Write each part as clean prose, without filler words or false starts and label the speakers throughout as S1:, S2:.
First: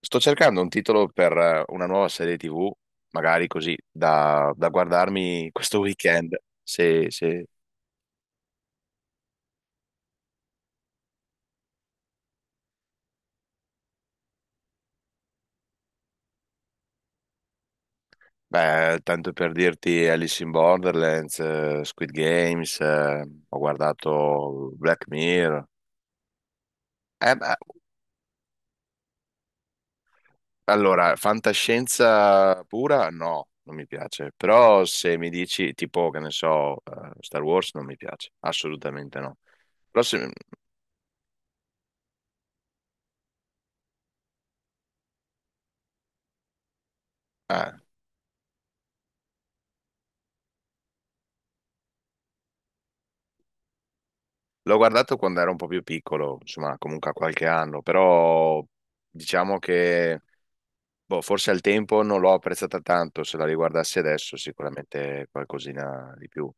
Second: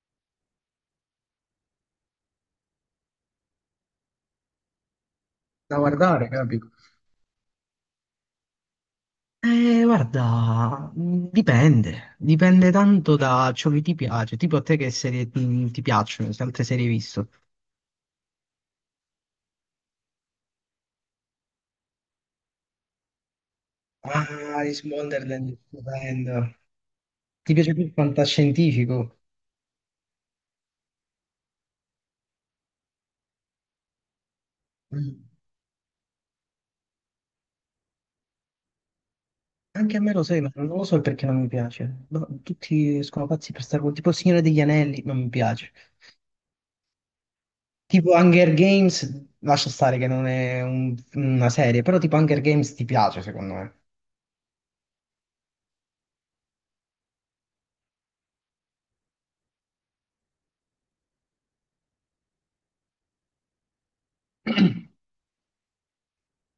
S1: Sto cercando un titolo per una nuova serie TV, magari così, da guardarmi
S2: Da
S1: questo
S2: guardare,
S1: weekend.
S2: capito?
S1: Se, se-
S2: Guarda, dipende, dipende tanto da ciò che ti piace, tipo a te che serie ti piacciono, se altre serie hai visto.
S1: beh, tanto per dirti Alice in Borderlands, Squid Games, ho
S2: Ah,
S1: guardato
S2: Alice in
S1: Black
S2: Wonderland,
S1: Mirror.
S2: stupendo.
S1: Eh,
S2: Ti
S1: beh,
S2: piace più il fantascientifico?
S1: allora, fantascienza pura? No, non mi piace. Però se
S2: Mm.
S1: mi dici tipo, che ne so, Star Wars non mi piace, assolutamente no.
S2: Anche a
S1: Però
S2: me lo
S1: se,
S2: sai, ma non lo so perché non mi piace. No, tutti sono pazzi per Star Wars, tipo Il Signore degli Anelli, non mi piace.
S1: eh,
S2: Tipo Hunger Games, lascia stare che non è una serie, però tipo Hunger Games ti piace secondo me.
S1: l'ho guardato quando ero un po' più piccolo, insomma, comunque a qualche anno, però diciamo che boh, forse al tempo non l'ho apprezzata tanto, se la riguardassi adesso sicuramente qualcosina di più,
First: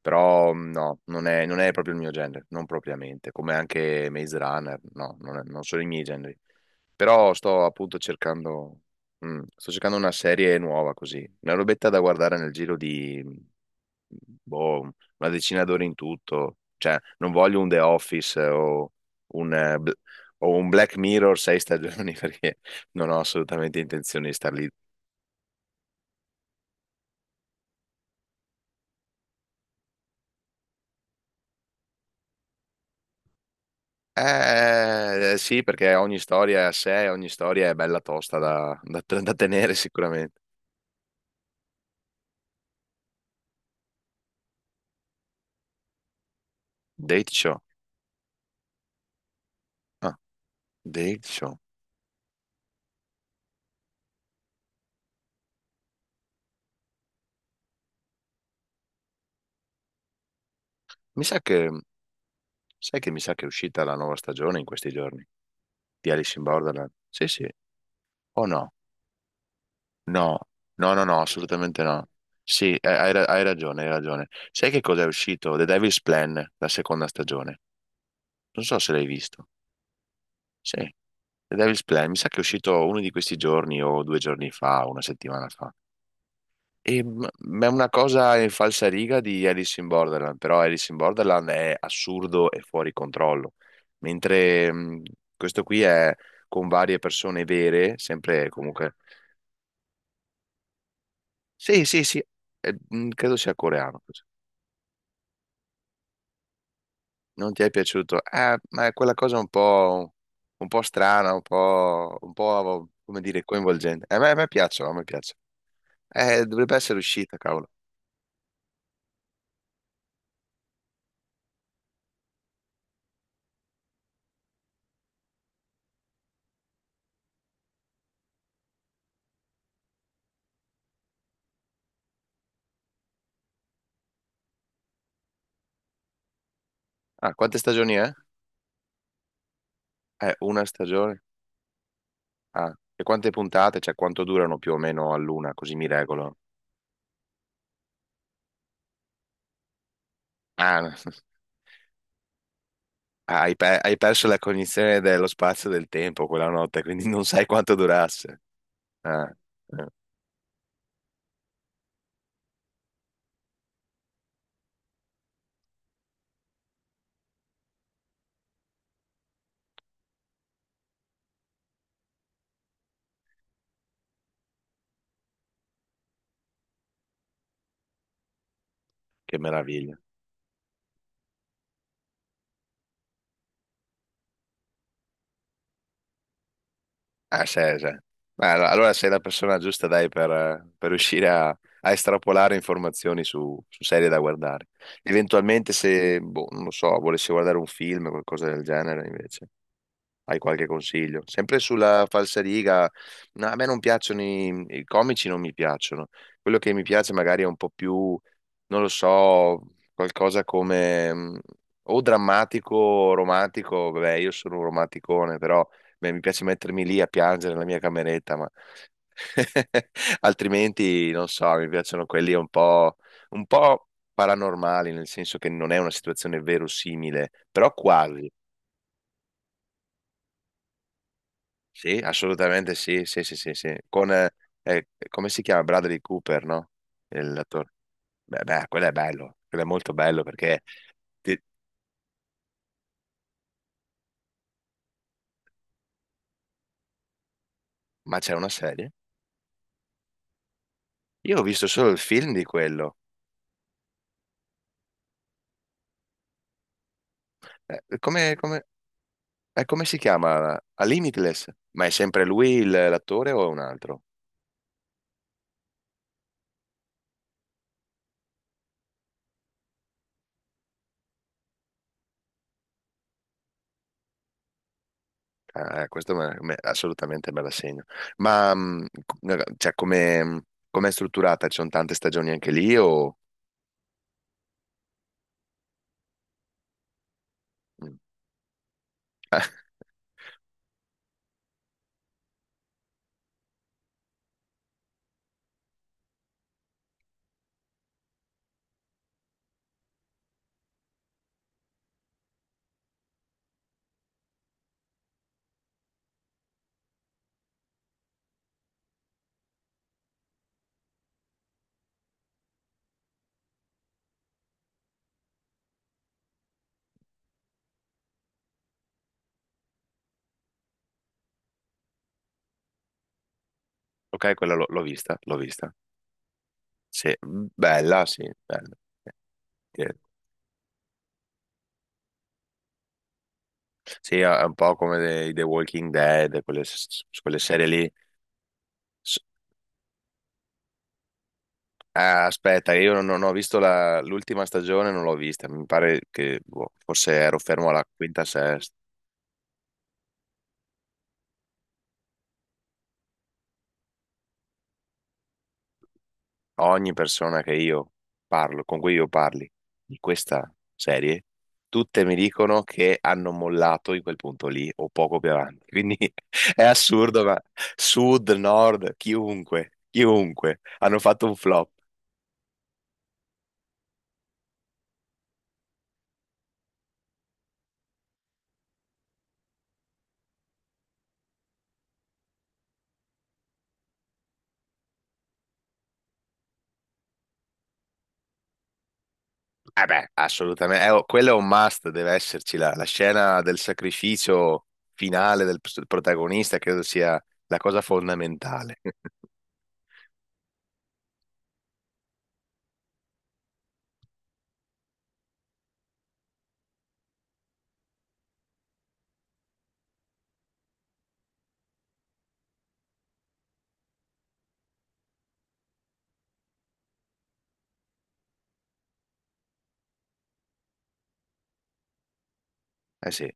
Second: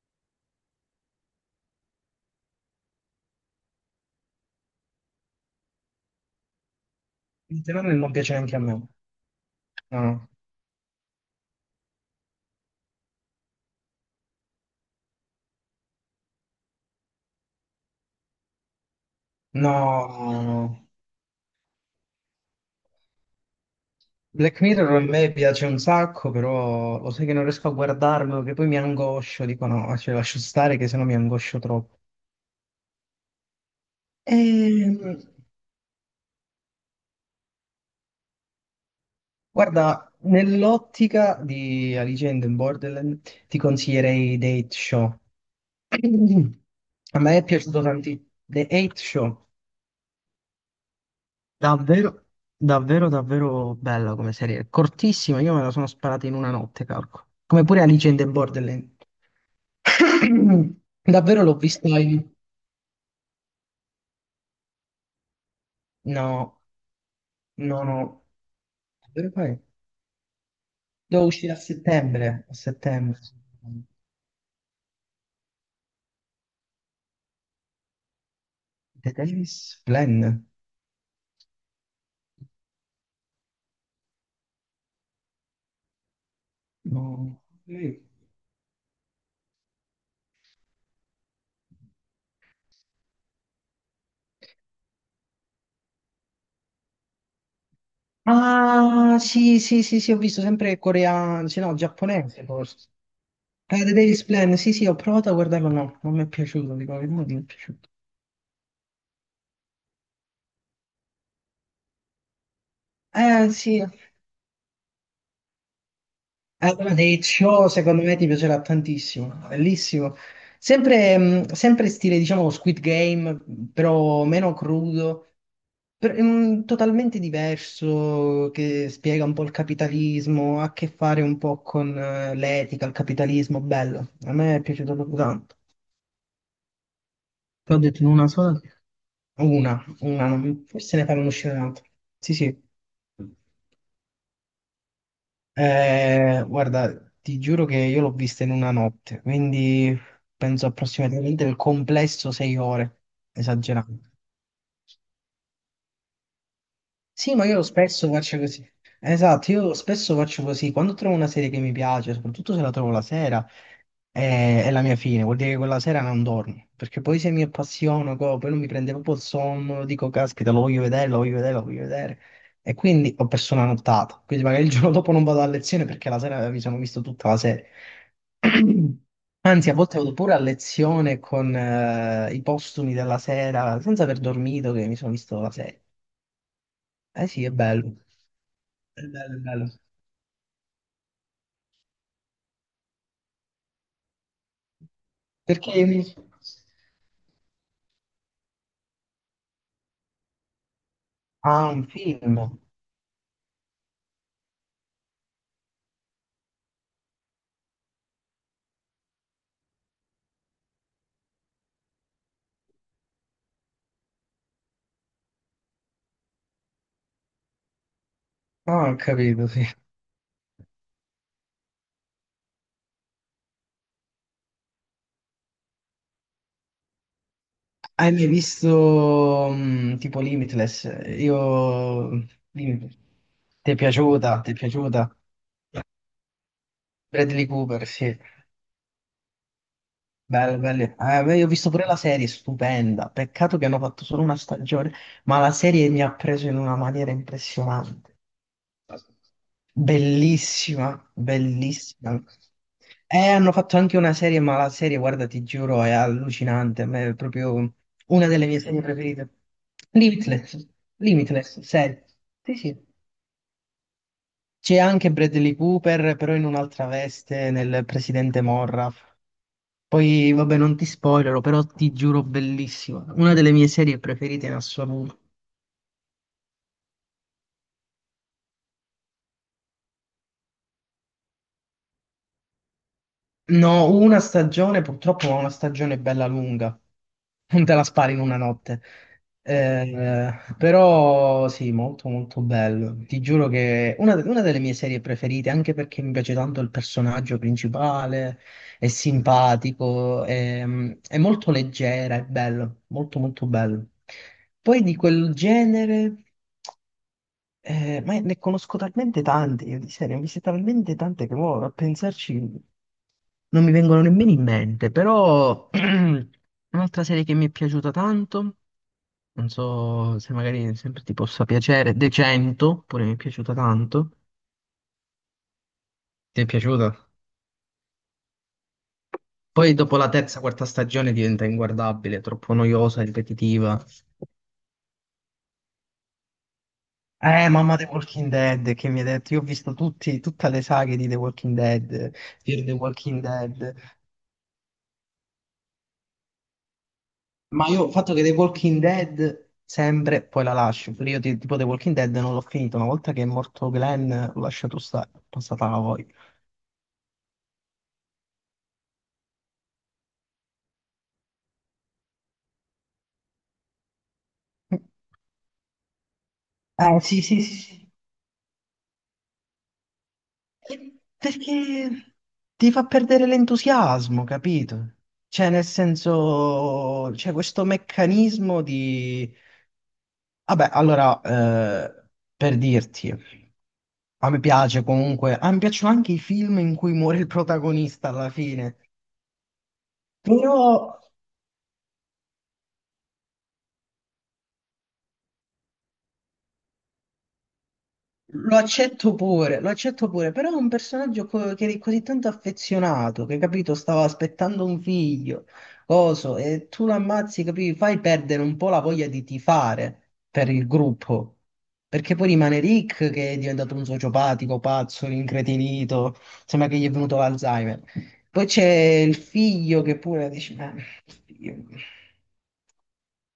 S1: però no, non è proprio il mio genere, non propriamente, come anche Maze Runner, no, non, non sono i miei generi, però
S2: Il
S1: sto
S2: fenomeno
S1: appunto
S2: non piace neanche a me.
S1: cercando,
S2: No,
S1: sto cercando una
S2: no.
S1: serie nuova così, una robetta da guardare nel giro di, boh, una decina d'ore in tutto, cioè non voglio un The Office, o un... eh, Bl- o un
S2: No,
S1: Black Mirror sei stagioni perché non ho assolutamente intenzione di star
S2: Black
S1: lì.
S2: Mirror a me piace un sacco, però lo sai che non riesco a guardarlo, che poi mi angoscio, dico no, cioè lascio stare che sennò mi angoscio troppo. Ehm,
S1: Sì, perché ogni storia è a sé, ogni storia è bella tosta da, da tenere
S2: Guarda,
S1: sicuramente.
S2: nell'ottica di Alice in Borderland ti consiglierei The Eight Show. A
S1: Date
S2: me è
S1: Show.
S2: piaciuto tantissimo. The Eight Show,
S1: Ah, Date Show.
S2: davvero, davvero bella come serie. Cortissima, io me la sono sparata in una notte, calco. Come pure Alice in Borderland.
S1: Mi sa
S2: Davvero l'ho
S1: che,
S2: visto in-
S1: sai che mi sa che è uscita la nuova stagione in questi giorni di Alice in
S2: No,
S1: Borderland. Sì, sì.
S2: no, no.
S1: O no?
S2: Davvero poi?
S1: No, no, no, no,
S2: Devo uscire a
S1: assolutamente no.
S2: settembre, a
S1: Sì, hai,
S2: settembre.
S1: ra- hai ragione, hai ragione. Sai che cosa è uscito? The Devil's Plan, la seconda stagione. Non so se l'hai
S2: The
S1: visto.
S2: Davis Plan.
S1: Sì. The Devil's Plan, mi sa che è uscito uno di questi giorni o 2 giorni fa, una settimana fa. E m-
S2: No.
S1: ma è una
S2: Sì.
S1: cosa in falsariga di Alice in Borderland, però Alice in Borderland è assurdo e fuori controllo, mentre questo qui è con varie persone vere, sempre comunque.
S2: Ah, sì, sì, sì, sì, ho visto sempre coreano, sì, no,
S1: Sì, sì, sì,
S2: giapponese forse.
S1: credo sia
S2: The
S1: coreano.
S2: Davis
S1: questo.
S2: Plan, sì, sì, ho provato a guardarlo, no, non mi è piaciuto, dico, la verità, non mi è
S1: Non ti è
S2: piaciuto.
S1: piaciuto? Ma è quella cosa un po' strana, un po', come dire,
S2: Sì,
S1: coinvolgente. A me piacciono, a me piacciono. Dovrebbe
S2: allora,
S1: essere
S2: Dave
S1: uscita,
S2: Show
S1: cavolo.
S2: secondo me ti piacerà tantissimo, no, bellissimo. Sempre, sempre stile, diciamo, Squid Game, però meno crudo, totalmente diverso, che spiega un po' il capitalismo, ha a che fare un po' con l'etica, il capitalismo, bello. A me è piaciuto proprio tanto.
S1: Ah, quante
S2: Te l'ho
S1: stagioni
S2: detto in
S1: è?
S2: una sola? Una,
S1: È
S2: non-
S1: una
S2: Forse ne
S1: stagione?
S2: farò uscire un'altra. Sì, sì.
S1: Ah, e quante puntate? Cioè, quanto durano più o meno all'una? Così mi regolo.
S2: Guarda, ti giuro che io l'ho vista in una notte, quindi penso
S1: Ah,
S2: approssimativamente il complesso sei ore,
S1: hai, pe- hai
S2: esagerato.
S1: perso la cognizione dello spazio e del tempo quella notte, quindi non
S2: Sì,
S1: sai
S2: ma io lo
S1: quanto
S2: spesso faccio
S1: durasse.
S2: così.
S1: Ah,
S2: Esatto, io
S1: eh,
S2: spesso faccio così. Quando trovo una serie che mi piace, soprattutto se la trovo la sera, è la mia fine. Vuol dire che quella sera non dormo. Perché poi se mi appassiono, co, poi non mi prende proprio il sonno, dico, caspita, lo voglio vedere, lo voglio vedere, lo voglio vedere. E quindi ho perso una nottata. Quindi magari il giorno dopo non vado a lezione perché la sera mi sono visto tutta la serie.
S1: che
S2: Anzi, a volte
S1: meraviglia.
S2: vado pure a lezione con i postumi della sera, senza aver dormito, che mi sono visto la serie. Eh sì,
S1: Ah,
S2: è
S1: sì, sì.
S2: bello.
S1: Beh, allora
S2: È
S1: sei la
S2: bello, è
S1: persona
S2: bello.
S1: giusta, dai, per riuscire a, estrapolare informazioni su, serie da guardare. Eventualmente,
S2: Perché mi-
S1: se, boh, non lo so, volessi guardare un film o qualcosa del genere, invece. Hai qualche consiglio? Sempre
S2: Ah, un
S1: sulla
S2: film.
S1: falsariga, no, a me non piacciono i comici, non mi piacciono. Quello che mi piace magari è un po' più, non lo so, qualcosa come o drammatico o romantico. Vabbè, io sono un romanticone, però beh, mi piace mettermi lì a piangere nella mia cameretta, ma
S2: Ah, ho capito, sì.
S1: altrimenti non so, mi piacciono quelli un po' paranormali, nel senso che non è una situazione verosimile, però
S2: Hai mai
S1: quasi.
S2: visto mm, tipo Limitless? Io...
S1: Sì, assolutamente
S2: Limitless.
S1: sì, sì, sì, sì,
S2: Ti
S1: sì.
S2: è
S1: Con, eh,
S2: piaciuta? Ti è
S1: eh,
S2: piaciuta?
S1: come si chiama? Bradley Cooper, no? Il-
S2: Bradley
S1: L'attore.
S2: Cooper, sì.
S1: Beh, beh, quello è bello, quello è molto bello
S2: Bello,
S1: perché...
S2: bello. Beh,
S1: ti-
S2: io ho visto pure la serie, stupenda. Peccato che hanno fatto solo una stagione, ma la serie mi ha preso in una maniera impressionante.
S1: Ma c'è una serie?
S2: Bellissima,
S1: Io ho visto solo il
S2: bellissima.
S1: film di quello.
S2: Hanno fatto anche una serie, ma la serie, guarda, ti giuro, è allucinante. A me è proprio
S1: Eh,
S2: una
S1: come,
S2: delle mie
S1: come-
S2: serie preferite.
S1: come si chiama?
S2: Limitless,
S1: A Limitless?
S2: Limitless,
S1: Ma è
S2: serie.
S1: sempre lui
S2: Sì,
S1: il-
S2: sì.
S1: l'attore o è un altro?
S2: C'è anche Bradley Cooper, però in un'altra veste, nel presidente Morra. Poi, vabbè, non ti spoilerò, però ti giuro, bellissima. Una delle mie serie preferite in assoluto.
S1: Ah, questo assolutamente me la segno. Ma, cioè, come è strutturata? Ci sono tante stagioni anche lì o...
S2: No, una stagione, purtroppo ma una stagione bella lunga, non te la
S1: Mm.
S2: spari in una notte.
S1: Ah,
S2: Eh, però sì, molto molto bello. Ti giuro che è una delle mie serie preferite, anche perché mi piace tanto il personaggio principale, è simpatico, è molto leggera, è bello, molto molto bello. Poi di quel genere, ma ne conosco talmente tante, io di serie, ne ho viste talmente tante che mo, a pensarci non mi vengono nemmeno in mente, però un'altra serie che mi è piaciuta tanto, non so se magari sempre ti possa piacere, De 100, pure mi è piaciuta tanto.
S1: ok, quella l'ho vista, l'ho vista.
S2: Ti è piaciuta?
S1: Sì, bella, sì, bella.
S2: Poi
S1: Che-
S2: dopo la terza, quarta stagione diventa inguardabile, troppo noiosa, ripetitiva.
S1: Sì, è un po' come The Walking Dead, quelle, quelle serie
S2: Mamma The
S1: lì.
S2: Walking Dead che mi ha
S1: S-
S2: detto, io ho visto tutti, tutte le saghe di The Walking Dead,
S1: ah,
S2: Fear the
S1: aspetta, io non,
S2: Walking
S1: non ho visto
S2: Dead.
S1: l'ultima stagione, non l'ho vista. Mi pare che boh, forse ero
S2: Ma
S1: fermo alla
S2: io ho fatto che
S1: quinta,
S2: The
S1: sesta.
S2: Walking Dead sempre poi la lascio, perché io tipo The Walking Dead non l'ho finito, una volta che è morto Glenn l'ho lasciato stare, è passata la voglia.
S1: Ogni persona che io parlo, con cui io parli di questa serie, tutte mi dicono che hanno mollato in quel punto lì o poco più avanti. Quindi è
S2: Eh sì
S1: assurdo, ma
S2: sì sì sì,
S1: sud, nord, chiunque, chiunque, hanno
S2: e
S1: fatto un flop.
S2: perché ti fa perdere l'entusiasmo, capito? Cioè nel senso, c'è questo meccanismo di... Vabbè, allora, per dirti, a me piace comunque, a me piacciono anche i film in cui muore il protagonista alla fine.
S1: Beh,
S2: Però
S1: assolutamente. Oh, quello è un must, deve esserci la scena del sacrificio finale del protagonista, credo sia la cosa
S2: lo
S1: fondamentale.
S2: accetto pure, lo accetto pure, però è un personaggio che è così tanto affezionato, che capito, stava aspettando un figlio, coso, e tu lo ammazzi, capito, fai perdere un po' la voglia di tifare per il gruppo, perché poi rimane Rick che è diventato un sociopatico, pazzo, incretinito, sembra che gli è venuto l'Alzheimer. Poi c'è il figlio che pure dice, ma figlio.
S1: Sì,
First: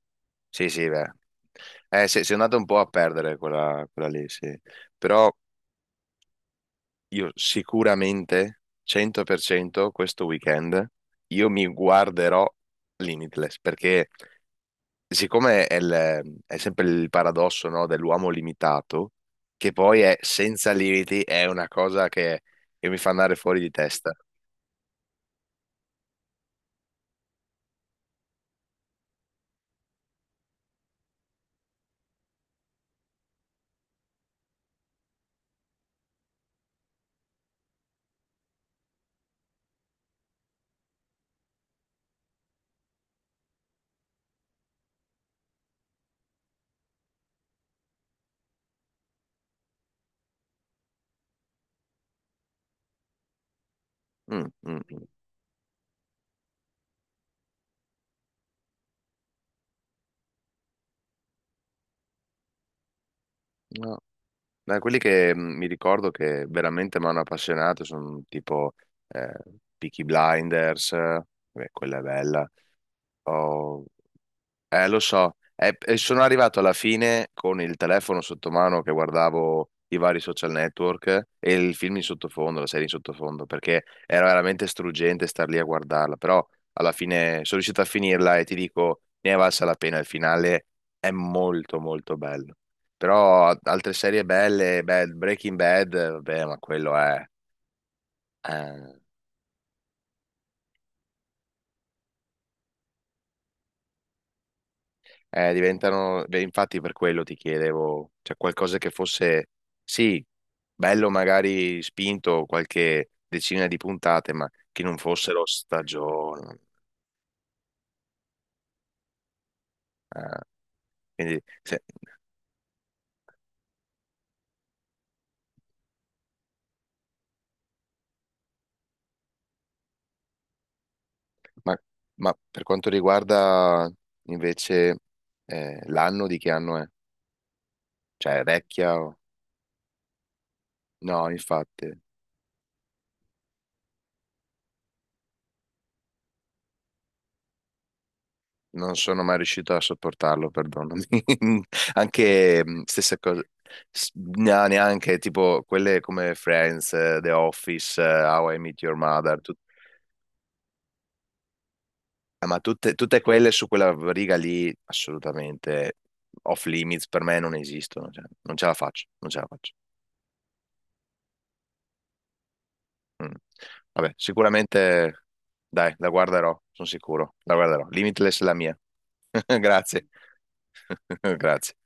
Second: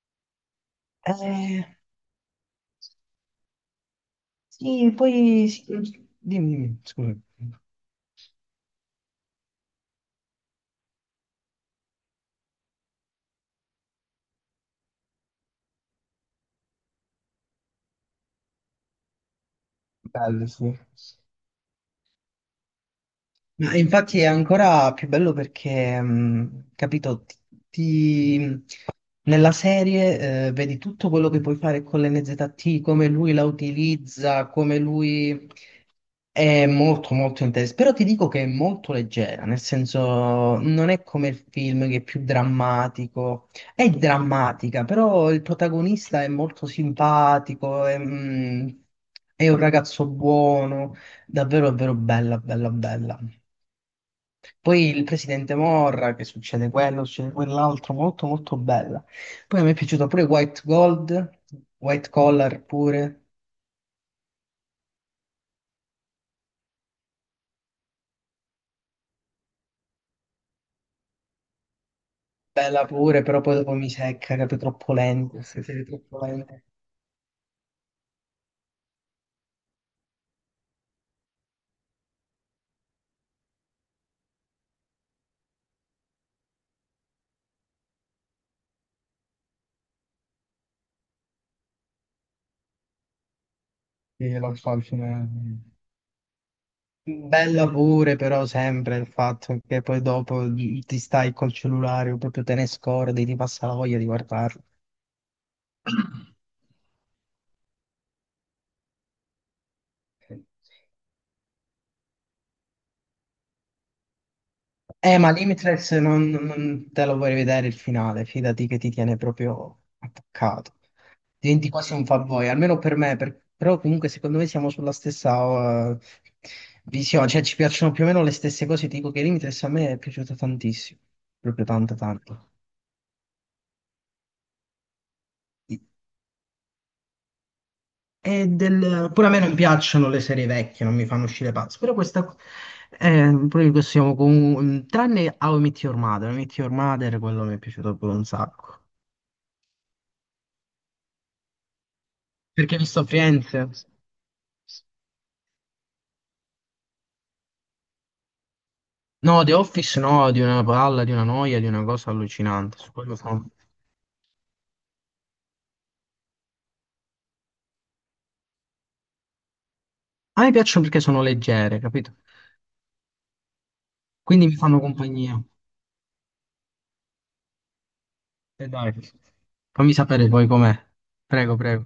S1: sì, sì, beh.
S2: Eh,
S1: Sì, si è andato un po' a perdere quella lì, sì.
S2: sì,
S1: Però
S2: poi... sì, dimmi, dimmi, scusa.
S1: io sicuramente, 100% questo weekend, io mi guarderò Limitless, perché siccome è sempre il paradosso, no, dell'uomo limitato, che poi è
S2: Bello,
S1: senza
S2: sì.
S1: limiti, è una cosa che mi fa andare fuori di
S2: Ma
S1: testa.
S2: infatti è ancora più bello perché, capito, ti- nella serie vedi tutto quello che puoi fare con l'NZT, come lui la utilizza, come lui è molto molto interessante. Però ti dico che è molto leggera, nel senso non è come il film che è più drammatico, è drammatica, però il protagonista è molto simpatico, è un ragazzo buono, davvero davvero bella, bella, bella.
S1: Mm, mm,
S2: Poi il
S1: mm.
S2: presidente Morra, che succede quello, succede quell'altro, molto molto bella. Poi mi è piaciuta pure White Gold, White Collar pure,
S1: No. Da quelli che mi ricordo che veramente mi hanno appassionato sono tipo eh, Peaky Blinders, beh, quella è bella.
S2: bella pure, però poi dopo
S1: O,
S2: mi secca, capito, troppo
S1: Lo so.
S2: lenta, se
S1: Eh,
S2: sei
S1: e sono
S2: troppo
S1: arrivato
S2: lenta.
S1: alla fine con il telefono sotto mano che guardavo i vari social network e il film in sottofondo, la serie in sottofondo, perché era veramente struggente star lì a guardarla, però alla fine sono riuscito a finirla e ti dico, ne è valsa la pena, il finale è molto molto bello. Però altre serie
S2: Sì, lo so,
S1: belle,
S2: al
S1: beh, Breaking
S2: fine...
S1: Bad, vabbè, ma quello è...
S2: Bella pure, però sempre
S1: eh,
S2: il fatto che poi dopo ti stai col cellulare, o proprio te ne scordi, ti passa la voglia di guardarlo.
S1: diventano, beh, infatti per quello ti chiedevo, cioè qualcosa che fosse, sì, bello magari spinto qualche decina di puntate, ma che non
S2: Ma
S1: fossero
S2: Limitless non,
S1: stagioni.
S2: non te lo vuoi vedere il finale, fidati che ti tiene proprio
S1: eh,
S2: attaccato.
S1: quindi,
S2: Diventi quasi un fanboy, almeno per me, però comunque secondo me siamo sulla stessa visione, cioè ci piacciono più o meno le stesse cose, ti dico che Limitless a me è piaciuto tantissimo, proprio
S1: ma,
S2: tanto
S1: ma
S2: tanto.
S1: per quanto riguarda invece, l'anno, di che anno è? Cioè, è
S2: E
S1: vecchia?
S2: del... Pure a me non piacciono le serie vecchie, non mi fanno
S1: No,
S2: uscire pazzo,
S1: infatti.
S2: però questa... poi possiamo comunque... Tranne How I Met Your Mother, How I Met Your Mother, quello mi è piaciuto proprio un sacco.
S1: Non sono mai riuscito a sopportarlo, perdonami. Anche
S2: Perché hai visto
S1: stessa cosa,
S2: Firenze?
S1: no, neanche tipo quelle come Friends, The Office, How I Meet Your Mother,
S2: No, The Office no, di una palla, di una noia, di una cosa
S1: ma
S2: allucinante.
S1: tutte, tutte quelle su quella riga lì, assolutamente off limits per me non esistono, cioè, non ce la faccio, non ce la faccio.
S2: A me piacciono perché sono leggere, capito?
S1: Mm. Vabbè,
S2: Quindi mi fanno
S1: sicuramente,
S2: compagnia.
S1: dai, la guarderò, sono sicuro, la guarderò. Limitless è la
S2: E
S1: mia.
S2: dai, fammi
S1: Grazie,
S2: sapere poi com'è. Prego,
S1: grazie.
S2: prego.